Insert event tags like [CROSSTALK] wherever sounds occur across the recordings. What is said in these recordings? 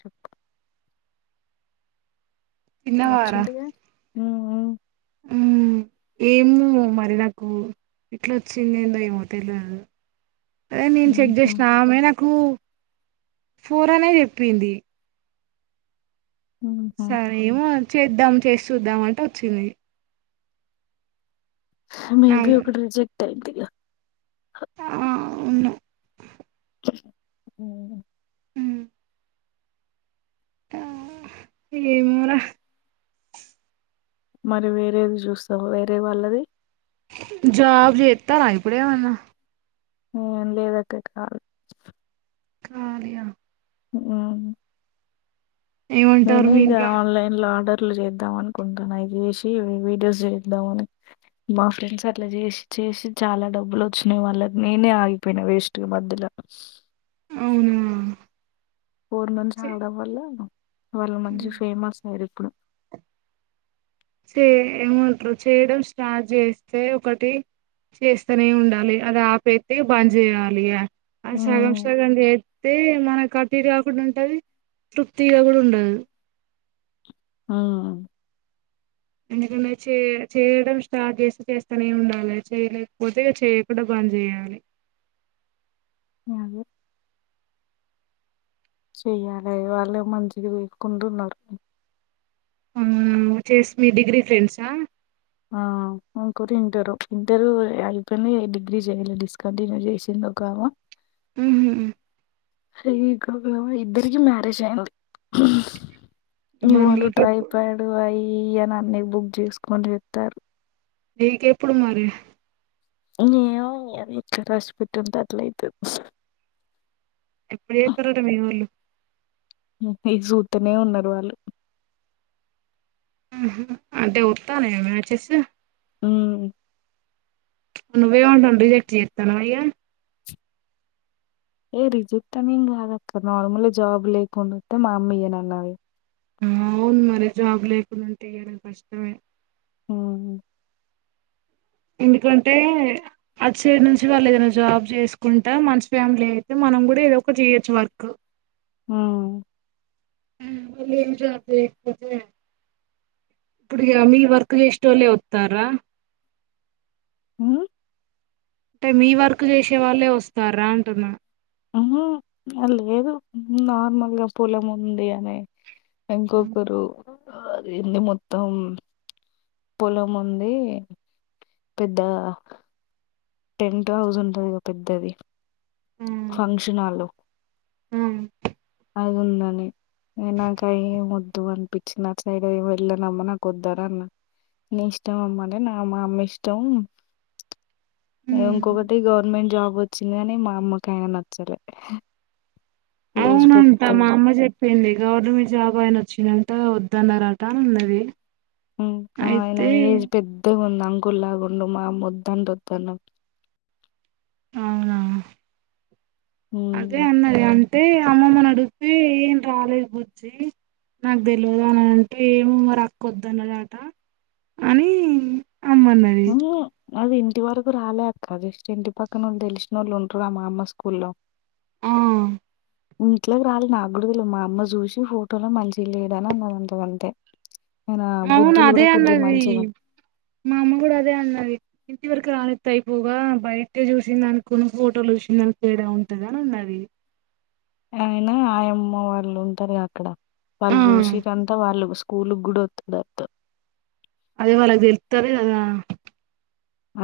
చెప్పు తిన్నవారా వచ్చిండు గా ఉ ఉ మ్మ్ ఏమో మరి నాకు ఇట్లా వచ్చింది ఏందో ఏమో తెల్వదు అదే నేను హ్మ్ చెక్ హుహు చేసిన ఆమె నాకు ఉ ఫోరనే చెప్పింది హుహు సరే ఏమో చేద్దాం చేసి చూద్దాం అంటే వచ్చింది నా మేబీ ఒకటి రిజెక్ టైట్ గా ఆ అవును ఉ మ్మ్. ఆ ఏమోరా మరి వేరేవి చూస్తావా వేరే వాళ్ళది జాబ్ చేత్తారా ఇప్పుడు ఏమన్నా ఏం లేదక్క కాల్ కార్య వావ్ ఏమంటారు నేను మీ ఇక ఇంట్లో ఆన్లైన్ లో ఆర్డర్ అట్లు చేద్దాం అనుకుంటాను అవి చేసి వీడియోస్ చేద్దాంని మా ఫ్రెండ్స్ అట్లా చేసి చేసి చాలా డబ్బులు వచ్చినాయి వాళ్ళ నేనే ఆగిపోయినా వేస్ట్ గామధ్యలో అవునా ఫోర్ మంత్స్ చే ఆగడం వల్ల వాళ్ళ మంచి ఫేమస్ అయ్యారు ఇప్పుడు చే ఏమంటారు చేయడం స్టార్ట్ చేస్తే ఒకటి చేస్తనే ఉండాలి అది ఆపయితే బంద్ చేయాలి ఆ సగం హ్మ్ సగం చేత్తే మనక టు ఇటు కాకుండా ఉంటది తృప్తిగా కూడా ఉండదు మ్ ఎందుకంటే చే చేయడం స్టార్ట్ చేస్తే చేస్తానే ఉండాలి చేయలేకపోతే చేయకుండా బంద్ చేయాలి మ్ అవే చెయ్యాలి వాళ్ళు మంచిగా చేసుకుంటున్నారు మ్ చేేసి మీ డిగ్రీ ఫ్రెండ్సా ఆ ఇంకోటి ఇంటరు ఇంటరు అయిపోయిందే డిగ్రీ చేయాల డిస్కంటిన్యూ చేసింది ఒకామ ఊహు [UNINTELLIGIBLE] ఇద్దరికి మ్యారేజ్ అయింది. మరి నివలు నీకెప్పుడు ట్రైపాడు ఐ ఈ అని అన్ని బుక్ చేసుకొని చెప్తారు నీకు ఎప్పుడు మరి ఏమో ఎట్ల రాసిపెట్టి ఉంటే అట్లయితది ఎప్పుడుచేతరట మీవోల్లు ఇగ చూతనే ఉన్నారు వాళ్ళు హుమ్మ్ అంటే వత్తానాయ మ్యాచెస్ మ్మ్ నువ్ ఏమంటానవ్ రిజెక్ట్ చేతనావావి ఏ రిజెక్ట్ అనేం కాదక్క నార్మల్ జాబ్ లేకుండోతే మా అమ్మ ఇయ్యనన్నది అవును మరి జాబ్ లేకునుంటే ఏదైనా కష్టమే ఉమ్ ఎందుకంటే అట్ సైడ్ నుంచి వాళ్ళు ఏదైనా జాబ్ చేసుకుంటా మంచి ఫ్యామిలీ అయితే మనం గుడా ఏదో ఒకటి చేయొచ్చు వర్క్ హ ఉ వాళ్ళు ఎమ్ జాబ్ చేయకపోతే ఇప్పుడు ఏమి వర్క్ చేస్టోళ్లే వస్తారా ఊ అంటే మీ వర్క్ చేసే వాళ్ళే వస్తారా అంటున్నా ఉహు లేదు నార్మల్గా పొలం ఉంది అనే ఇంకొకరు అది ఏంది మొత్తం పొలం ఉంది పెద్ద టెంట్ హౌస్ ఉంటది పెద్దది ఫంక్షనాలో ఉమ్ అది ఉందని నాక అవి వద్దు అనిపించి నా సైడ్ వెళ్ళనమ్మా నాకు వద్దనీ అన్నా నీ ఇష్టం అమ్మ అంటే నా మా అమ్మ ఇష్టం ఉమ్. ఇంకొకటి గవర్నమెంట్ జాబ్ వచ్చిందనే మా అమ్మకు యనా నచ్చలే ఏజ్ అంత మా పెద్దగా అమ్మ చెప్ పెళ్లి గవర్నమెంట్ జాబ్ ఆయన వచ్చిందంట వద్దన్నారట అన్నది హు్మ్ ఆయన అయితే ఏజ్ పెద్దగా ఉంది అంకుల్ లాగా ఉండు మా అమ్మ వదన్చెప్తా ఉంది నాక్ అవునా అదే హ్మ్. అన్నదిగా అంటే అమ్మమ్మని అడిగిపి ఏం రాలేదు బుజ్జి నాకు తెల్వద్ అని అంటే ఏమో మరి అక్కొద్దన్నదట అని అమ్మన్నది హ్మ్. అది ఇంటి వరకు రాలే అక్క జస్ట్ ఇంటి పక్కనోళ్ళు తెలిసినోళ్ళు ఉంటారు గా మా అమ్మ స్కూల్లో ఆ ఇంట్లోకి రాలె నాకూడా తెల్వదు మా అమ్మ చూసి ఫోటోలో మంచిగ్ లేడు అని అన్నదట అంతే అవును అదే అన్నది మా అమ్మ కూడా అద అదే అన్నది ఇంటి వరకు రానితే అయిపోవుగా బయిటె చూసిన దాని కొను ఫోటోలు చూసిన దానికి తేడా ఉంటది అని అన్నది అయినా ఆయమ్మ వాళ్ళు ఉంటారుగా అక్కడ ఆ వాళ్ళు చూసిరంట వాళ్ళు స్కూలుగుడా వస్తాడంట అదే వాళ్ళకి తెలుతది కదా ఆ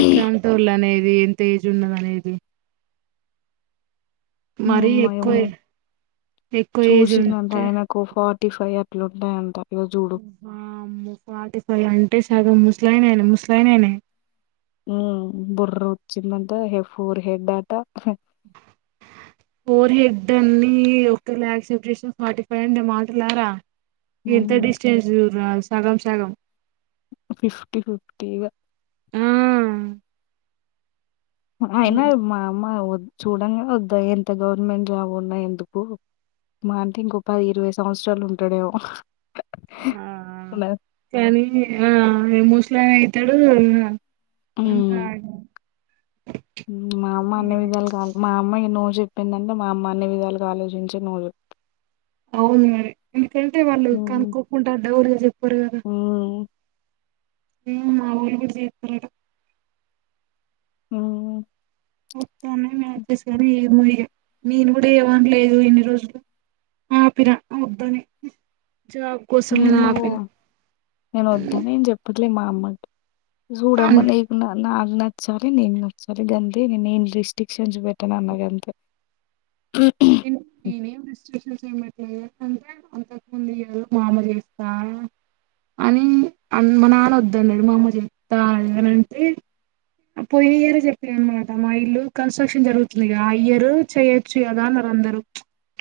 ఎట్లాంటోల్ అనేద్ ఎం తెజ్ ఉన్నదనేయిది మరీ నీయమ్మ ఎక్కువ యమ్మో! ఎక్కువ ఏజ్ ఉంటే టిఫై అట్లుంటాయంట ఇగో జూడు. ఫటి ఫై అంటే గ ముస్లాయినా ముస్లానానే ఉ బుర్రుచ్చిమ్ంత హ ఫూర్ హెద్దాట ఫోర్ హెడ్ అన్ని ఒకేలా క్సెప్ట్ చేసిన ఫార్టీ ఫైవ్ అండి మాటలారా ఎంత హ్మ్. డిస్టెన్స్ చూడ్రా అసలు సాగం సాగం ఫిఫటీ ఫిఫ్టీగా ఆ అయిన హ్మ్. మా అమ్మా చూడంగానే వద్దా ఎంత గవర్నమెంట్ జాబ్ ఉన్నా ఎందుకు మా అంటే ఇంకొ ప ఇరవై సంవత్సరాలు ఉంటాడేమో ఆ కానీ ఆ ఏమోష్నల్ అయితాడు ఆ అంతా హ్మ్ ఆగం మా అమ్మ అన్ని విధాలుగాల్ మా అమ్మ ఎన్నో చెప్పిందంటే మా అమ్మ అన్ని విధాలుగా ఆలోచించే నువ్వు అవును మరి ఎందుకంటే వాళ్ళు హ్మ్ కనుక్కోకుంటా డేర్గా చెప్పరు కదా హ్మ్ హ్మ్ మా వాళ్ళు కూడా చేస్తారటా. హ్మ్ వద్దానే మచ్చ సారి ఏమొ ఈగా నేను కూడా ఏమన్లేదు ఇన్ని రోజులు ఆపిన వద్దని. జాబ్ కోసం అని నేను ఓ ఆపిన నేను వద్దానే ఏమ్ చెప్పలే మామ్ మడ్ అం జూడమ్మ నీకు నా నచ్చాలి నేను నచ్చాలి నేను గంతే నేను ఏమ్ రిస్ట్రిక్షన్స్ పెట్టాను అన గంతే. నీన్ హ్మ్ నేను ఏమ్ రిస్ట్రిక్టన్ పెట్టా. అంత ముందు ఇయర్ మామ చేస్తాన్నాడు అని మా నాన్న వద్దు అన్నడు మా అమ్మ చెప్తా అనే అంటే పోయి ఇయరే మా ఇల్లు కాన్స్ట్రక్షన్ జరుగుతుందిగా ఆహా ఇయర్ చేయ యోగ అందరూ.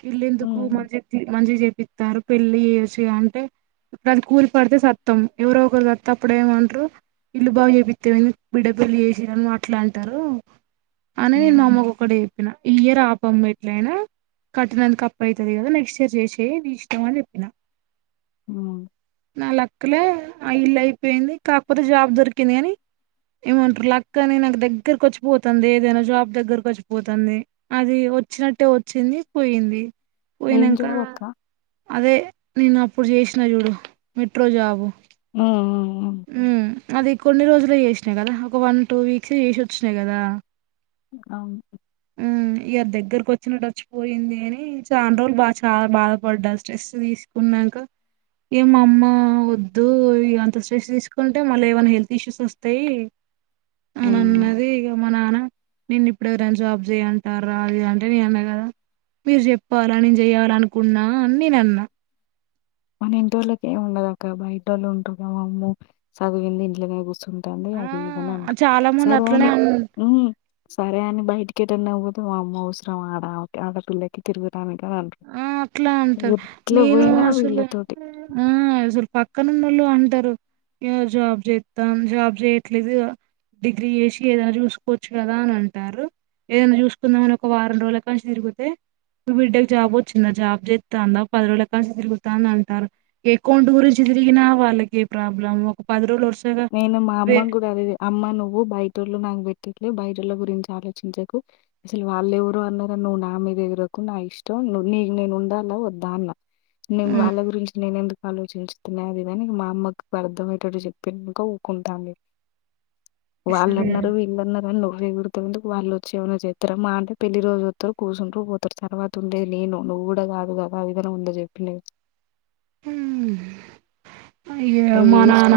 ఇల్లేందుకు మం హ్మ్ మంచి చేపిస్తారు. పెళ్లి చేసి అంటే అది కూలి పడితే సత్తం ఎవరో ఒకరు సత్త అప్పుడేమంటారు ఇల్లు బాగా చేపితేమైది బిడ్డ పెళ్లి చేసిరని మాట్లా అంటారు. అనే నేను మా హ్మ్ అమ్మకు ఒకటి. చెపిన ఇయరా పి మెట్లుయినా కట్టినందుకు అప్పు అయితది కదా నెక్స్ట్ ఇయర్ చేసే నీ ఇష్టం అని చెప్పినా. హ్మ్ నా లక్. క్కలే ఆ ఇల్లు అయిపోయింది కాకపోతే జాబ్ దొరికింది కాని ఏమంటారు లక్ అని నాకు దగ్గరకు వచ్చిపోతాంది ఏదైనా జాబ్ దగ్గరకు వచ్చిపోతాంది అది. వచ్చినట్టే వచ్చింది పోయింది. ఏం పోయినంక జాబ్ అక్క అదే. నేను అప్పుడు చేసిన చూడు మెట్రో జాబు. హ్మ్ హ్మ్ హ్మ్ ఉ అది కొన్ని రోజులు అప్లై చేసినా కదా ఒక వన్ టూ వీక్స్ ఏసి వచ్చినా కదా అవు హ్మ్ ఇగ దగ్గరకి వచ్చినట్టు అచ్చిపోయింది అనీ చాన్ రోజులు బా చాలా బాధపడ్డా స్ట్రెస్ తీసుకున్నాంక ఇ మా అమ్మ వద్దు ఇ అంత రెస్ట్ తీసుకుంటే మళ్ళీ ఏమైనా హెల్త్ ఇష్యూస్ వస్తాయి హ్మ్. అనన్నది ఇగ మా నాన్న నిన్ ఇప్పుడు ఎవరైనా జాబ్ చేయ్ అంటార్రా అది ఇది అంటే నే అన్నా కదా మీరు చెప్పాలా నేను చెయాలనుకున్నా అని నేను అన్నా మన ఇంటోళ్ళకి ఏమి ఉండదు అక్క బయట ఒళ్ళు ఉంటుంది వామ్మో సదివింది ఇంట్లనే కూసుంది తోంది ఆ అది [UNINTELLIGIBLE] చాలా మంది సరే అట్లనే పోనీ అన్ హ్మ్ సరే అని బయటికి ఎటన్నా వోతే వామ్మో అవసరమా ఆడ ఆడపిల్లకి తిరుగుటాని ఆ అట్లా అంటారు నేను పోయినా అసలు వీళ్ళతోటి ఊ అసలు పక్కనునోళ్ళు అంటారు జాబ్ చేస్తా జాబ్ చేయట్లేదు డిగ్రీ చేసి ఏదైనా చూసుకోవచ్చు కదా అని అంటారు ఏదైనా చూసుకుందామని ఒక వారం రోజుల కానుంచి తిరిగితే నువ్ బిడ్డ జాబ్ వచ్చిందా జాబ్ చేస్తాందా పది రోజుల కాడినుంచి తిరుగుతాంది అంటారు ఏకౌంట్ గురించి తిరిగినా వాళ్ళకి ఏ ప్రాబ్లం ఒక పది రోజులు వో నేను మా అమ్మ గుడా అదే అమ్మ నువ్వు బయటోళ్ళు నాకు పెట్ టెట్లే బైటోళ్ళ గురించి ఆలోచించకు అసలు వాళ్ళెవరో అన్నారని నువ్వు నా మీదెగరకు నా ఇష్టం నువ్ నీకు నేనుండాలా వద్దా అన్న నేను వాళ్ళ గురించి నేనెందుకు ఆలోచించుతున్నాది కానీ మా అమ్మకు అర్థంమయ్యేటట్టు చెప్ పెన్నుగా ఊకుంటాంది ఇ వాళ్ళన్నారు వీళ్ళన్నారు అని నువ్ వేగూరుతుండు వాళ్ళుచ్చేమైనా చేత్రార మా అంటే పెళ్లి రోజు వతరు కూర్చుంటరు పోతారు తర్వాత ఉండేది నేను నువ్వు కూడా కాదు కదా అదిదనా ముందే చెప్పిన ఉ అయ్య మా నాన్న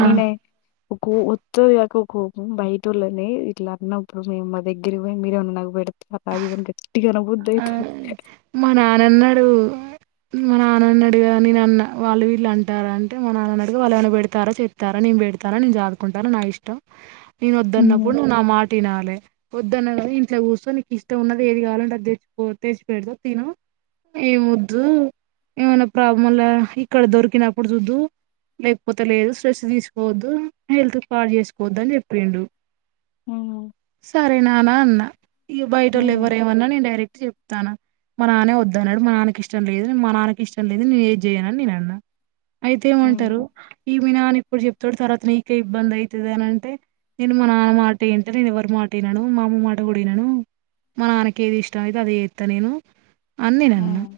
ఒక ఒత్త్తది గాక కోపం బయటొళ్ళనే ఇట్లా అన్నప్పుడు మేం మా దగ్గర పోయి మీరేమనా నాగ్ బెడ గట్టిగా ఆ అనబుద్దయితది మా నాన్నన్నాడు మా నాన్ననీ అడిగా నేనన్న వాళ్ళు వీళ్ళు అంటారంటే మా నాన్ననీ అడిగా వాళ్ళు ఏమైనా పెడతారా చెతరా నేను పెడతాను నేను చాదుకుంటాను నా ఇష్టం నేనొద్దన్నప్పుడు హ్మ్ నువ్వు నా మాటినాలే వద్దన్న కదా ఇంట్లో కూర్చో నీ ఇష్టంన్నది ఏది కావాలంటే అది తెచ్చికో తెచ్చి పెడత తిను ఏమొద్దు ఏమన్నా ప్రాముల్ల ఇక్కడ దొరికినప్పుడు చూద్దు లేక్పోతే లేదు స్ట్రెస్ తీసుకోవద్దు హెల్త్ పాడ్ చేసుకోవద్దు అని చెప్పిండు. హ్మ్ సరే నన్నా అన్న ఈ బయటోల్లు ఎవ్వరేమన్న నేను డై చెప్తాన మా నానే వద్దన్నాడు మా నాన్నకి ఇష్టం లేదు మా నాన్నకి ఇష్టం లేందే నేనేది చేయనని నేనన్నా అయితే ఏమంటారు హ్మ్ ఈమి నానిప్పుడు చెప్తడు తర్వాత నీకే ఇబ్బందైతదనంటే నేను మా నాన్న మాటే ఇంట నేనెవరి మాట ఇనను మా అమ్మ మాట కూడా ఇనను మా నాన్నకేదిస్ ఇష్ట అయితే అదే చేత నేను అని నేనన్న హ్మ్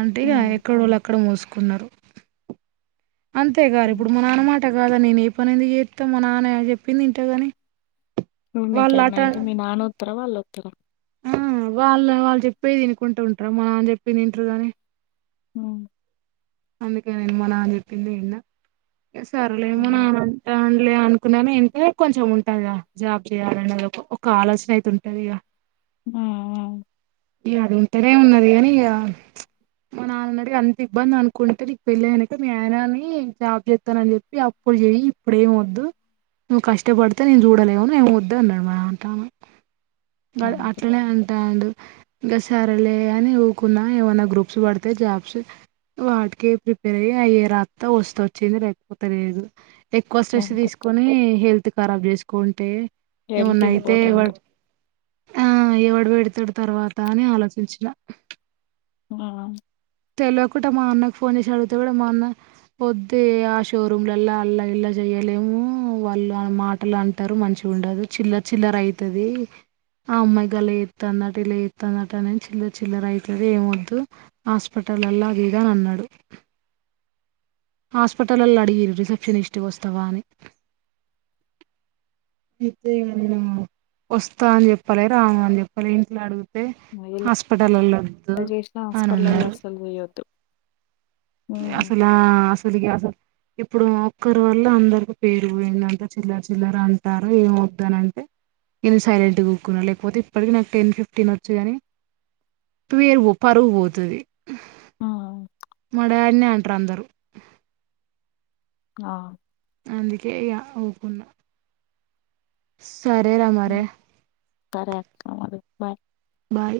అంటేగా హ్మ్ ఎక్కడొల్లు అక్కడ మోసుకున్నారు అంతే గా రిప్పుడు మా నాన్నమాట కాదని నేనేపనెందుకు జేత్తా మా నాన్న చెప్పిందింటగాని. నీకేన్నా అయితే మీ నానో తర వాళ్ళొత్తరా ఉమ్ వాళ్ళు వాళ్ళు చెప్పే ఈనుకుంటు ఉంటారు మానం చెప్పేందింట్రూ గాని హ్మ్ అందుకే నేన్ మా నాన్న చెప్పిందే ఇన్నా సరలేమో హ్మ్ నాన్న అంటాండు లె కునను ఇంటె కొంచెం ఉంటది గా జాబ్ చేయాలనేది ఒక ఒక ఆలోచన ఐతే ఉంటదిగా ఉమ్ ఉ ఇ అది ఉంటేనే ఉన్నది కాని ఇక మా నాన్నని అడిగి అంత ఇబ్బంది అనుకుంటే నీకు పెళ్ళి అయినంక మీ ఆయనని జాబ్ చేస్తానని చెప్పి అప్పుడు చెయ్య ఇప్పుడేమి వద్దు నువ్వు కష్టపడితే మీము చూడలేవు ఏమి వద్దు అన్నాడు మా నాన్న తానా అంతే అట్లనే అంటాండు ఇంకా సరలే అని ఊకున్నా ఏమనా గ్రూప్స్ పడితే జాబ్స్ వాటికే ప్రిపేర్ అయి అయ్యే రాత్త వస్తే వచ్చింది లేకపోతే లేదు ఎక్కువ స్ట్రెస్ గంతే తీసుకొని హెల్త్ కరాబ్ చేసుకు కొంటే హెల్త్ ఏమన్నా అయితే వా ఇంపార్టెంట్ ఆ ఎవడు పెడతాడు తర్వాత దానే ఆలోచించిన ఆ తెలివకుంట మా అన్నకి ఫోన్ చేసి అడిగితే కూడా మా అన్న వద్దే ఆ షోరూంలల్ల అల్లా ఇల్లా చెయలేేము వాళ్ళు మాటలు అంటరు మంచి ఉండదు చిల్లర చిల్లర అయితది ఆ అమ్మాయిగట్ల చేత్తాదట ఇట్లచేత్తాదట అని చిల్లర చిల్లర అయితది ఏం వద్దు హాస్పిటల్ లల్లా అది ఇది అని అన్నాడు హాస్పిటల్లోల్లు అడిగిర్రు రిసెప్షనిస్ట్గా వస్తావా అని, వస్తా అని చెప్పలే రాను అని చెప్పలే ఇంట్లో అడుగు అతే ఎలా హాస్పిటలోల్లు వద్దు చేసినా అని హాస్పిటలల్ల ఉన్నారు అస్సలు పోయొద్దు హ్మ్ అసలా అసలుకి అస ఇప్పుడు ఒక్కరు వల్ల అందరికి పేరు పోయిందంట చిల్లరి చిల్లర అంటారు ఏం వద్దు అని అంటే నేను సైలెంట్ ఊక్కున్నా లేకపోతే ఇప్పటికి నాకు టెన్ ఫిఫ్టీన్ వచ్చు కాని పేరు పో పరుగు పోతది ఆ మా డాడీనే అంట్ర్ అందరు ఆ అందుకే ఇగ ఉకున్నా స్ సరే రామారే ఉమ్. సరే అక్క మరి బాయ్ బాయ్